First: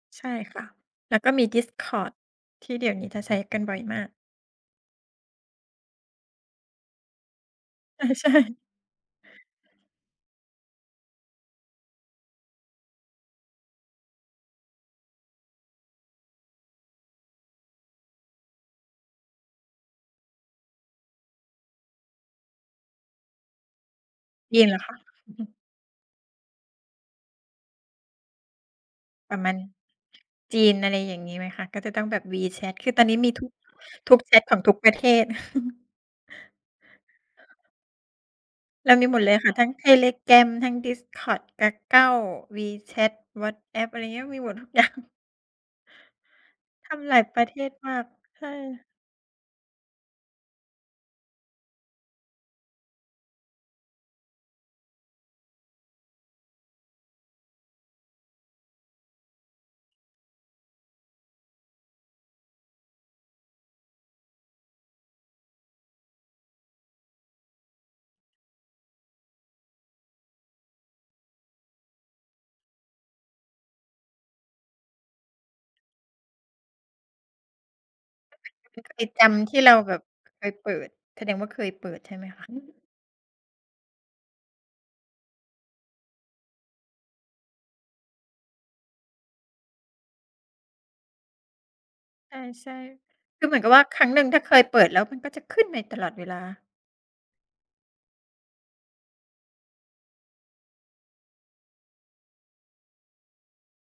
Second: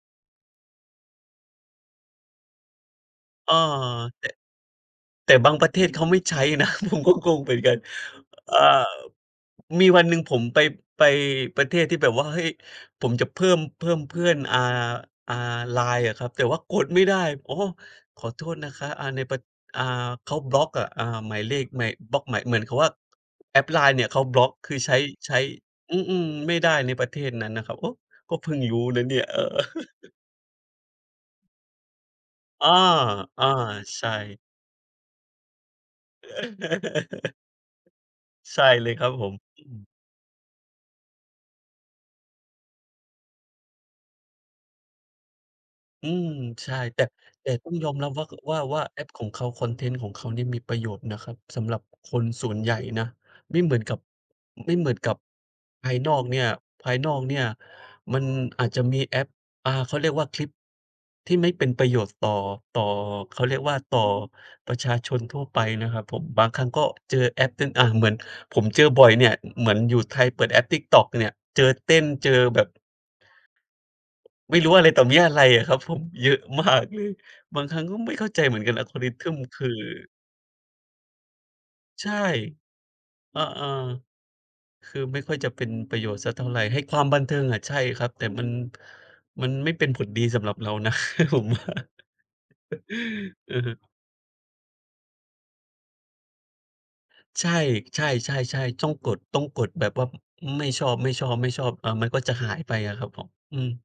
ใช่ค่ะ แล้วก็มี Discord ที่เดี๋ยวนี้จะใช้เออ กันบ่อยมาก แต่ แต่บางประเทศเขาไม่ใช้นะ ผมก็กงเหมือนกัน เออ ใชอ ่ อ่า บ มีวันหนึ่งผมไป ไปประเทศที่แบบว่า เฮ้ยผมจะเพิ่ม เพิ่มเพื่อน อ่า อ่า LINE อะครับ แต่ว่ากดไม่ได้ "โอ้ ขอโทษนะคะ อ่า ในประ อ่า เขาบล็อกอะ" อ่า หมายเลขในบล็อกหมาย เหมือนกับว่า แอป LINE เนี่ยเขาบล็อก เย็คนเืหอรอใคช้ ะ? อใชือ้ ฮึ อืม ๆ ไม่ได้ในประเทศนั้นนะครับ โอ๊ะ! ก็เพิ่งรู้นะเนี่ย ปเอรอ ะมาณ จีนอะไรอย่างงี้ไหมคะ? ก็จะต้องแบบ อา WeChat คือตอนนี้มีอทุ้อ ก ใชทุกแช่ ตของทุกประเทศ ใช่เลเรายคมีรับหมดผเลม ยค่ะ อทั้งืม Telegram ทั้ง Discord, Kakao, WeChat, WhatsApp อะไรเงี้ย มีหมดทุก อย่าง อืม ใช่ ทแต่ ำหลายปรแะต่เทตศ้องยมอมาก รับว่า ข ใชว่า ว่า่ แอป ของเขาคอนเทนต์ของเขาเนี่ย มีประโยชน์นะครับ สำหรับคนส่วนใหญ่นะ ไม่เหมือนกับ ไม่เหมือนกับ ภายนอกเนี่ย ภายนอกเนี่ย มันอาจจะมีแอป อ่า เขาเรียกว่าคลิปที่ไม่เป็นประโยชน์ต่อ ต่อ เขาเรียกว่าต่อประชาชนทั่วไปนะครับผม บางครั้งก็เจอแอปเต้น อะ เหมือนผมเจอบ่อยเนี่ย อ เหมือนอยู่ไทยเปิดแอป TikTok เนี่ย เจอเต้น เจอแบบ ไม่รู้อะไรต่อมีอะไรอะครับผม เยอะ มาก เลย บางครั้งก็ไม่เข้าใจเหมือนกัก็เหน มือนมันก็ไปจAlgorithm ำทคี่ืเอ ราแบบเคยเปิด แสดงว่าเคยเปิดใชใช่ ่ไหมคะ? อือฮึ อะ เออ คือไม่ค่อยจะเป็นประโยชน์สักเท่าไร ให้ความบันเทิงอะ ใช่ครับ แต่มัน มันไม่เป็นผลดีสำหรับเรานะ ผมว่า ใช่ ๆ คือเอหืมืมอนกัฮบึ ว่าครั้งหนึ่งถ้าเคยเปิดแล้ว มันก็จะขึ้นใน ตลอดเวลา ใช่ ๆ ๆ ๆ ต้องกด ต้องกดแบบว่า อ ไม่ชอบ ๆ ๆ อ่า มันก็จะหายไปอะครับผม อืม